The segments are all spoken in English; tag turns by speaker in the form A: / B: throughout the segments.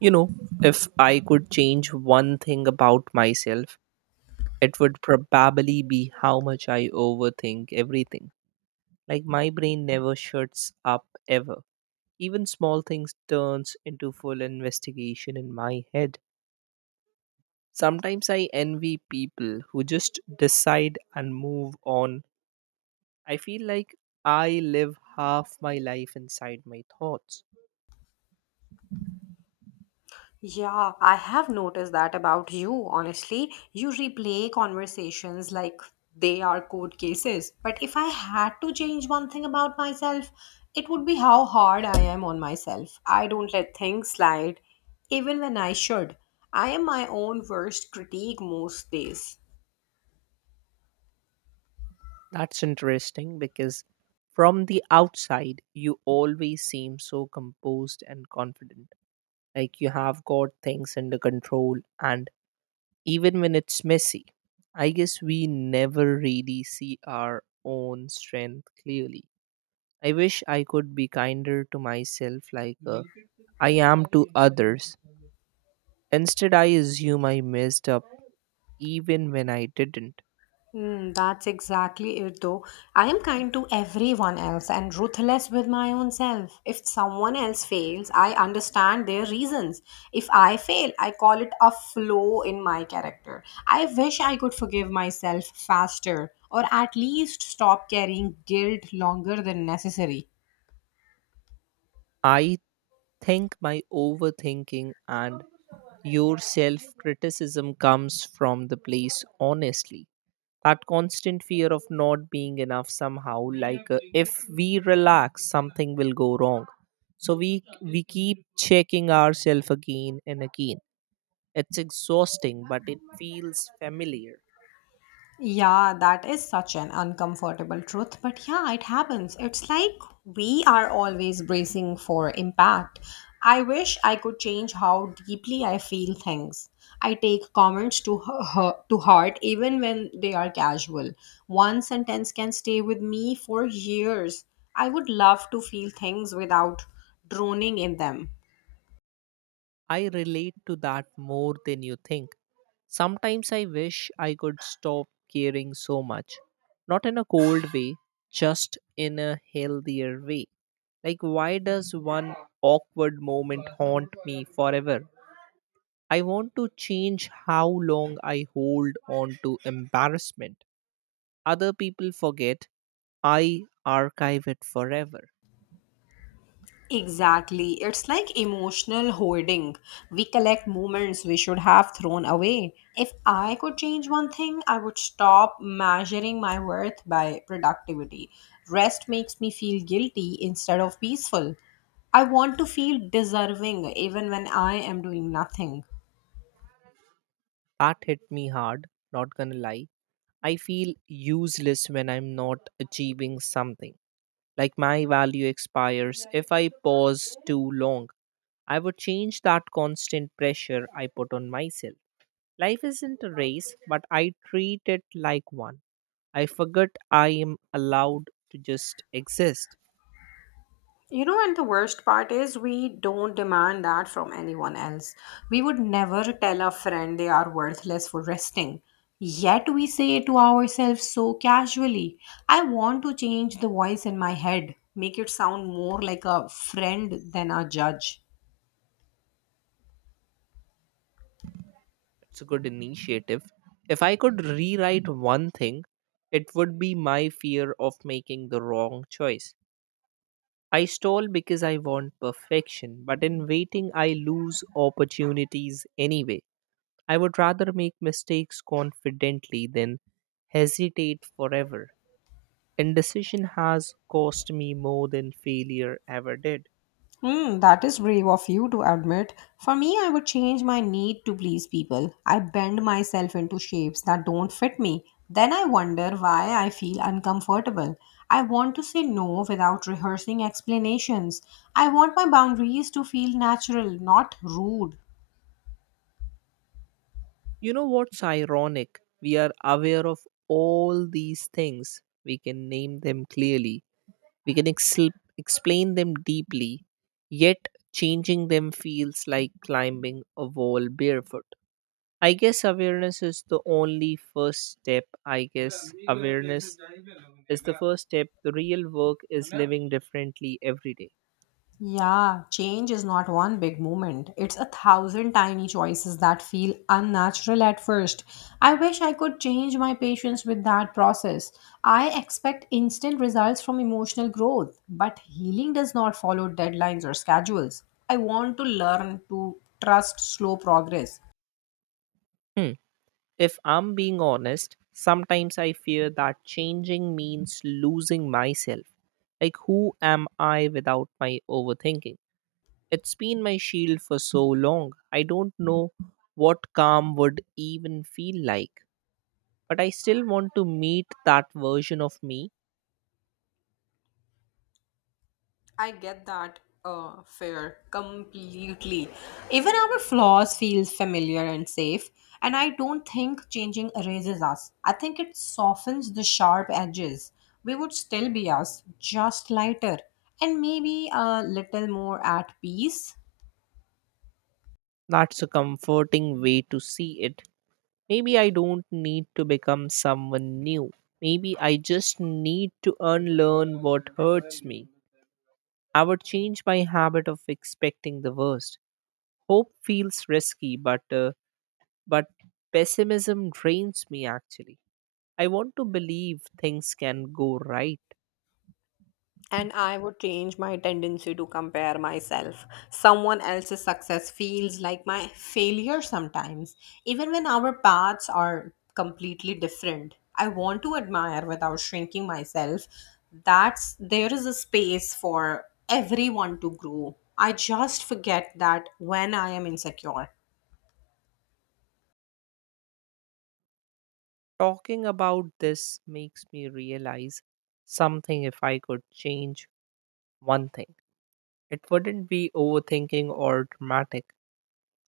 A: You know, if I could change one thing about myself, it would probably be how much I overthink everything. Like my brain never shuts up ever. Even small things turns into full investigation in my head. Sometimes I envy people who just decide and move on. I feel like I live half my life inside my thoughts.
B: Yeah, I have noticed that about you, honestly. You replay conversations like they are court cases. But if I had to change one thing about myself, it would be how hard I am on myself. I don't let things slide, even when I should. I am my own worst critique most days.
A: That's interesting because from the outside, you always seem so composed and confident. Like you have got things under control, and even when it's messy, I guess we never really see our own strength clearly. I wish I could be kinder to myself, like I am to others. Instead, I assume I messed up even when I didn't.
B: Mm, that's exactly it, though. I am kind to everyone else and ruthless with my own self. If someone else fails, I understand their reasons. If I fail, I call it a flaw in my character. I wish I could forgive myself faster or at least stop carrying guilt longer than necessary.
A: I think my overthinking and your self criticism comes from the place, honestly. That constant fear of not being enough somehow, like, if we relax, something will go wrong. So we keep checking ourselves again and again. It's exhausting, but it feels familiar.
B: Yeah, that is such an uncomfortable truth, but yeah, it happens. It's like we are always bracing for impact. I wish I could change how deeply I feel things. I take comments to her, to heart even when they are casual. One sentence can stay with me for years. I would love to feel things without droning in them.
A: I relate to that more than you think. Sometimes I wish I could stop caring so much. Not in a cold way, just in a healthier way. Like, why does one awkward moment haunt me forever? I want to change how long I hold on to embarrassment. Other people forget, I archive it forever.
B: Exactly. It's like emotional hoarding. We collect moments we should have thrown away. If I could change one thing, I would stop measuring my worth by productivity. Rest makes me feel guilty instead of peaceful. I want to feel deserving even when I am doing nothing.
A: That hit me hard, not gonna lie. I feel useless when I'm not achieving something. Like my value expires if I pause too long. I would change that constant pressure I put on myself. Life isn't a race, but I treat it like one. I forget I am allowed to just exist.
B: You know, and the worst part is we don't demand that from anyone else. We would never tell a friend they are worthless for resting. Yet we say it to ourselves so casually. I want to change the voice in my head, make it sound more like a friend than a judge.
A: It's a good initiative. If I could rewrite one thing, it would be my fear of making the wrong choice. I stall because I want perfection, but in waiting, I lose opportunities anyway. I would rather make mistakes confidently than hesitate forever. Indecision has cost me more than failure ever did.
B: Hmm, that is brave of you to admit. For me, I would change my need to please people. I bend myself into shapes that don't fit me. Then I wonder why I feel uncomfortable. I want to say no without rehearsing explanations. I want my boundaries to feel natural, not rude.
A: You know what's ironic? We are aware of all these things. We can name them clearly, we can explain them deeply, yet changing them feels like climbing a wall barefoot. I guess awareness is the only first step. I guess awareness is the first step. The real work is living differently every day.
B: Yeah, change is not one big moment. It's a thousand tiny choices that feel unnatural at first. I wish I could change my patience with that process. I expect instant results from emotional growth, but healing does not follow deadlines or schedules. I want to learn to trust slow progress.
A: Hmm. If I'm being honest, sometimes I fear that changing means losing myself. Like, who am I without my overthinking? It's been my shield for so long. I don't know what calm would even feel like. But I still want to meet that version of me.
B: I get that fear completely. Even our flaws feel familiar and safe. And I don't think changing erases us. I think it softens the sharp edges. We would still be us, just lighter, and maybe a little more at peace.
A: That's a comforting way to see it. Maybe I don't need to become someone new. Maybe I just need to unlearn what hurts me. I would change my habit of expecting the worst. Hope feels risky, but pessimism drains me actually. I want to believe things can go right.
B: And I would change my tendency to compare myself. Someone else's success feels like my failure sometimes, even when our paths are completely different. I want to admire without shrinking myself. That's there is a space for everyone to grow. I just forget that when I am insecure.
A: Talking about this makes me realize something. If I could change one thing, it wouldn't be overthinking or dramatic.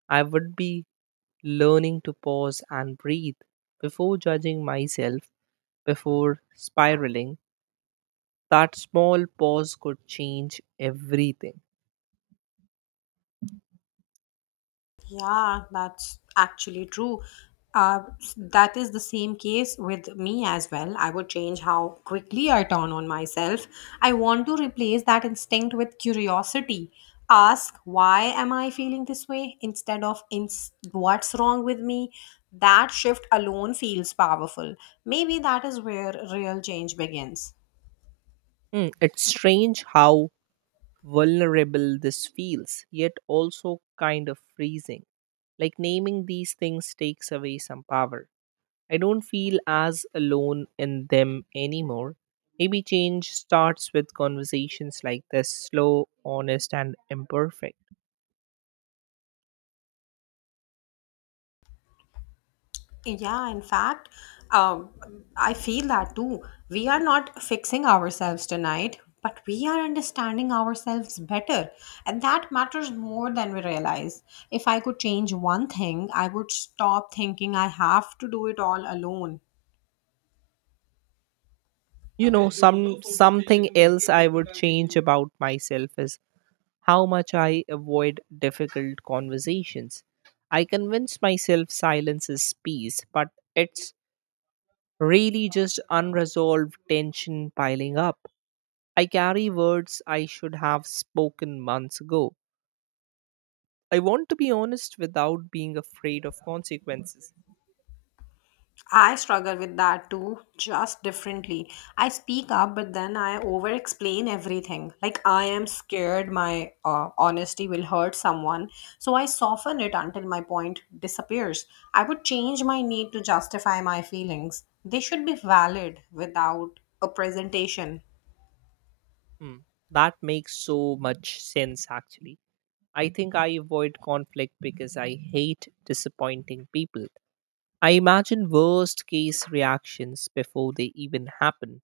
A: I would be learning to pause and breathe before judging myself, before spiraling. That small pause could change everything.
B: Yeah, that's actually true. That is the same case with me as well. I would change how quickly I turn on myself. I want to replace that instinct with curiosity. Ask, why am I feeling this way? Instead of, what's wrong with me? That shift alone feels powerful. Maybe that is where real change begins.
A: Hmm, it's strange how vulnerable this feels, yet also kind of freezing. Like naming these things takes away some power. I don't feel as alone in them anymore. Maybe change starts with conversations like this slow, honest, and imperfect.
B: Yeah, in fact, um, I feel that too. We are not fixing ourselves tonight, but we are understanding ourselves better. And that matters more than we realize. If I could change one thing, I would stop thinking I have to do it all alone.
A: Some something else I would change about myself is how much I avoid difficult conversations. I convince myself silence is peace, but it's really just unresolved tension piling up. I carry words I should have spoken months ago. I want to be honest without being afraid of consequences.
B: I struggle with that too, just differently. I speak up, but then I over explain everything. Like, I am scared my honesty will hurt someone, so I soften it until my point disappears. I would change my need to justify my feelings. They should be valid without a presentation.
A: Hmm, that makes so much sense actually. I think I avoid conflict because I hate disappointing people. I imagine worst case reactions before they even happen.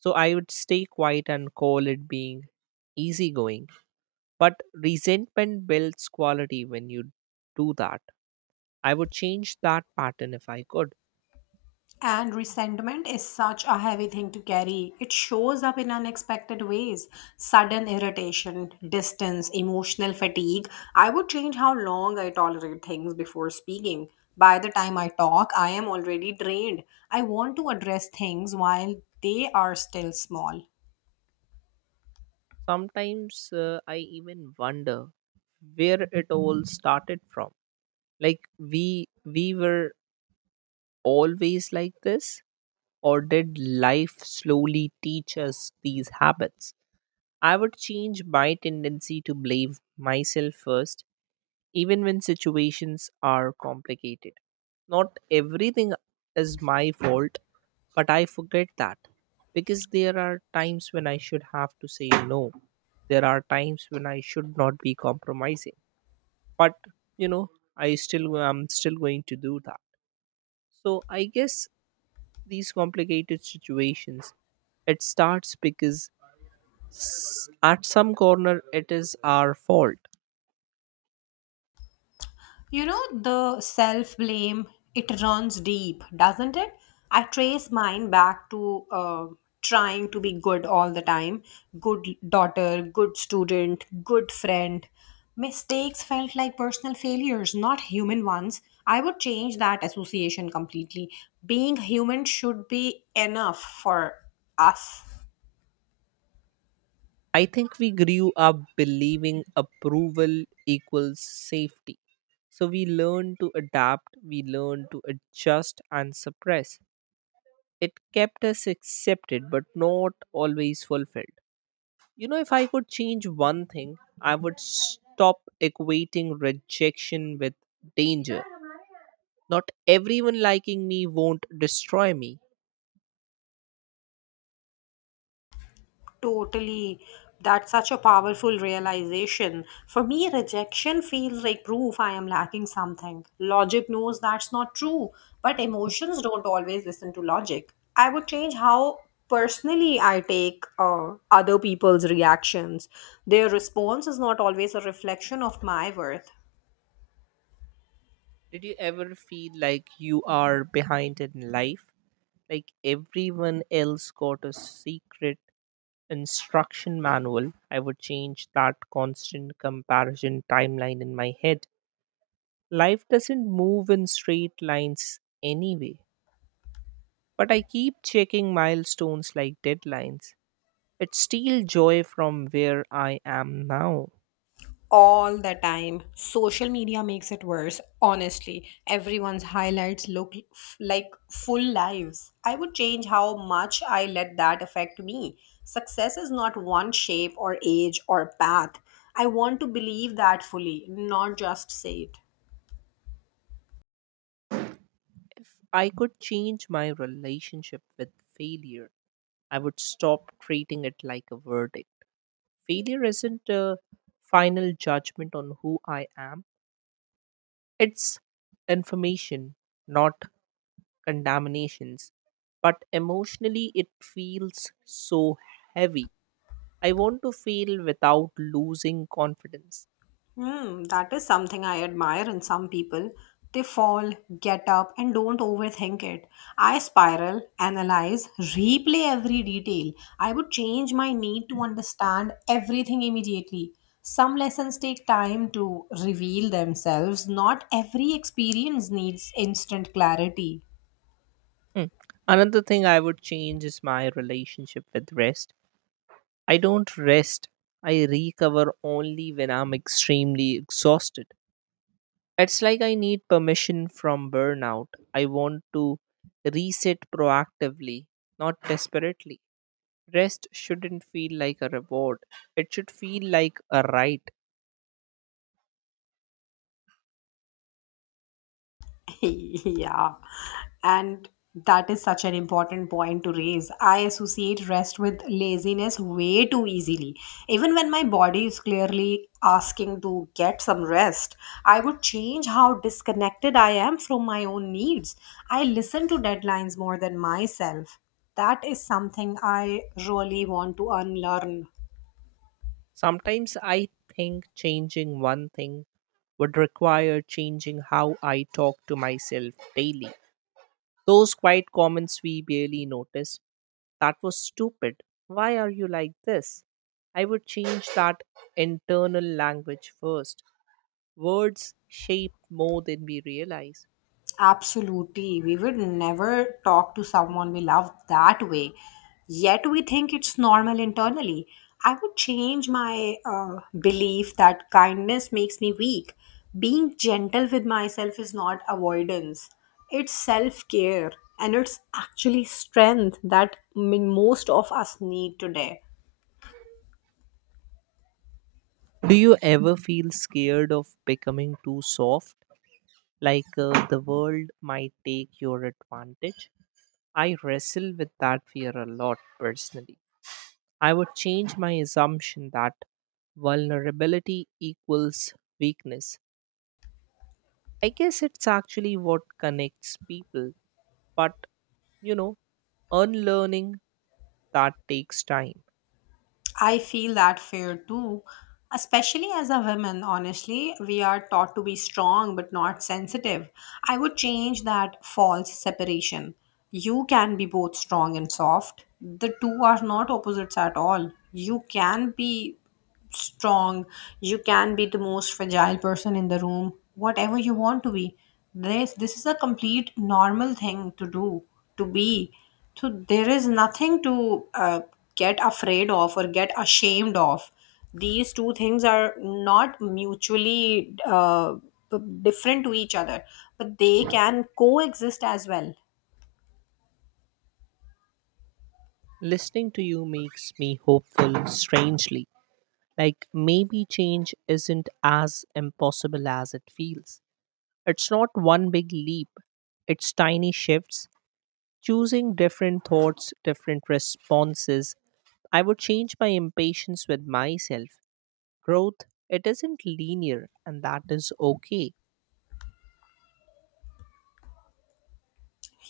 A: So I would stay quiet and call it being easygoing. But resentment builds quality when you do that. I would change that pattern if I could.
B: And resentment is such a heavy thing to carry. It shows up in unexpected ways sudden irritation, distance, emotional fatigue. I would change how long I tolerate things before speaking. By the time I talk, I am already drained. I want to address things while they are still small.
A: Sometimes I even wonder where it all started from. Like we were always like this, or did life slowly teach us these habits? I would change my tendency to blame myself first, even when situations are complicated. Not everything is my fault, but I forget that, because there are times when I should have to say no. There are times when I should not be compromising. But you know, I'm still going to do that. So I guess these complicated situations, it starts because at some corner it is our fault.
B: You know, the self blame, it runs deep, doesn't it? I trace mine back to trying to be good all the time good daughter, good student, good friend. Mistakes felt like personal failures, not human ones. I would change that association completely. Being human should be enough for us.
A: I think we grew up believing approval equals safety. So we learn to adapt, we learn to adjust and suppress. It kept us accepted but not always fulfilled. You know, if I could change one thing, I would stop equating rejection with danger. Not everyone liking me won't destroy me.
B: Totally. That's such a powerful realization. For me, rejection feels like proof I am lacking something. Logic knows that's not true, but emotions don't always listen to logic. I would change how personally I take other people's reactions. Their response is not always a reflection of my worth.
A: Did you ever feel like you are behind in life? Like everyone else got a secret instruction manual. I would change that constant comparison timeline in my head. Life doesn't move in straight lines anyway, but I keep checking milestones like deadlines. It steals joy from where I am now.
B: All the time. Social media makes it worse, honestly. Everyone's highlights look like full lives. I would change how much I let that affect me. Success is not one shape or age or path. I want to believe that fully, not just say it.
A: If I could change my relationship with failure, I would stop treating it like a verdict. Failure isn't a final judgment on who I am, it's information, not condemnations. But emotionally, it feels so heavy. I want to fail without losing confidence.
B: Hmm, that is something I admire in some people. They fall, get up, and don't overthink it. I spiral, analyze, replay every detail. I would change my need to understand everything immediately. Some lessons take time to reveal themselves. Not every experience needs instant clarity.
A: Hmm. Another thing I would change is my relationship with rest. I don't rest. I recover only when I'm extremely exhausted. It's like I need permission from burnout. I want to reset proactively, not desperately. Rest shouldn't feel like a reward, it should feel like a right.
B: Yeah. And that is such an important point to raise. I associate rest with laziness way too easily. Even when my body is clearly asking to get some rest, I would change how disconnected I am from my own needs. I listen to deadlines more than myself. That is something I really want to unlearn.
A: Sometimes I think changing one thing would require changing how I talk to myself daily. Those quiet comments we barely notice. That was stupid. Why are you like this? I would change that internal language first. Words shape more than we realize.
B: Absolutely. We would never talk to someone we love that way. Yet we think it's normal internally. I would change my belief that kindness makes me weak. Being gentle with myself is not avoidance, it's self care and it's actually strength that most of us need today.
A: Do you ever feel scared of becoming too soft? Like the world might take your advantage? I wrestle with that fear a lot personally. I would change my assumption that vulnerability equals weakness. I guess it's actually what connects people, but you know, unlearning that takes time.
B: I feel that fear too, especially as a woman, honestly. We are taught to be strong but not sensitive. I would change that false separation. You can be both strong and soft. The two are not opposites at all. You can be strong, you can be the most fragile person in the room, whatever you want to be. This is a complete normal thing to do, to be. So there is nothing to get afraid of or get ashamed of. These two things are not mutually different to each other, but they can coexist as well.
A: Listening to you makes me hopeful, strangely. Like maybe change isn't as impossible as it feels. It's not one big leap, it's tiny shifts, choosing different thoughts, different responses. I would change my impatience with myself. Growth, it isn't linear, and that is okay.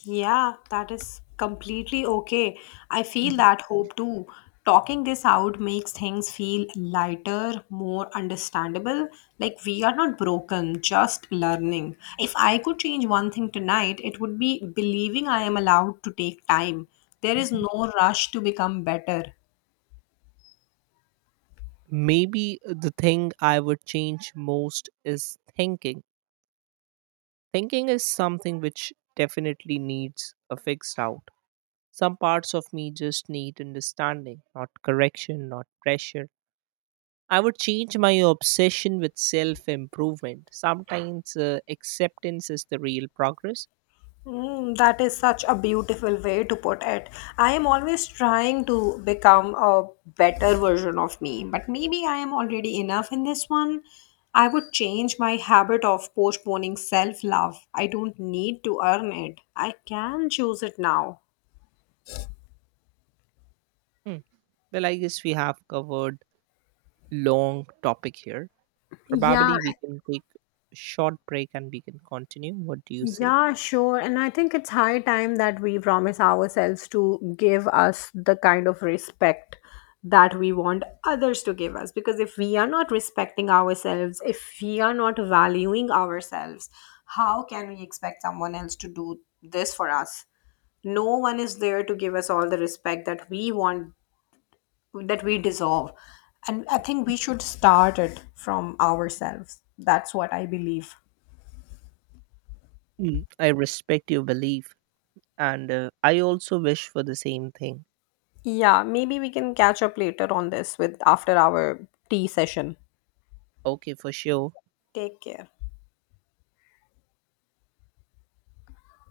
B: Yeah, that is completely okay. I feel that hope too. Talking this out makes things feel lighter, more understandable. Like we are not broken, just learning. If I could change one thing tonight, it would be believing I am allowed to take time. There is no rush to become better.
A: Maybe the thing I would change most is thinking. Thinking is something which definitely needs a fixed out. Some parts of me just need understanding, not correction, not pressure. I would change my obsession with self improvement. Sometimes acceptance is the real progress.
B: Mm, that is such a beautiful way to put it. I am always trying to become a better version of me, but maybe I am already enough in this one. I would change my habit of postponing self love. I don't need to earn it, I can choose it now.
A: Hmm. Well, I guess we have covered long topic here.
B: Yeah.
A: Probably we can take a short break and we can continue. What do you say?
B: Yeah, sure. And I think it's high time that we promise ourselves to give us the kind of respect that we want others to give us. Because if we are not respecting ourselves, if we are not valuing ourselves, how can we expect someone else to do this for us? No one is there to give us all the respect that we want, that we deserve. And I think we should start it from ourselves. That's what I believe.
A: Mm, I respect your belief, and I also wish for the same thing.
B: Yeah, maybe we can catch up later on this with after our tea session.
A: Okay, for sure.
B: Take care.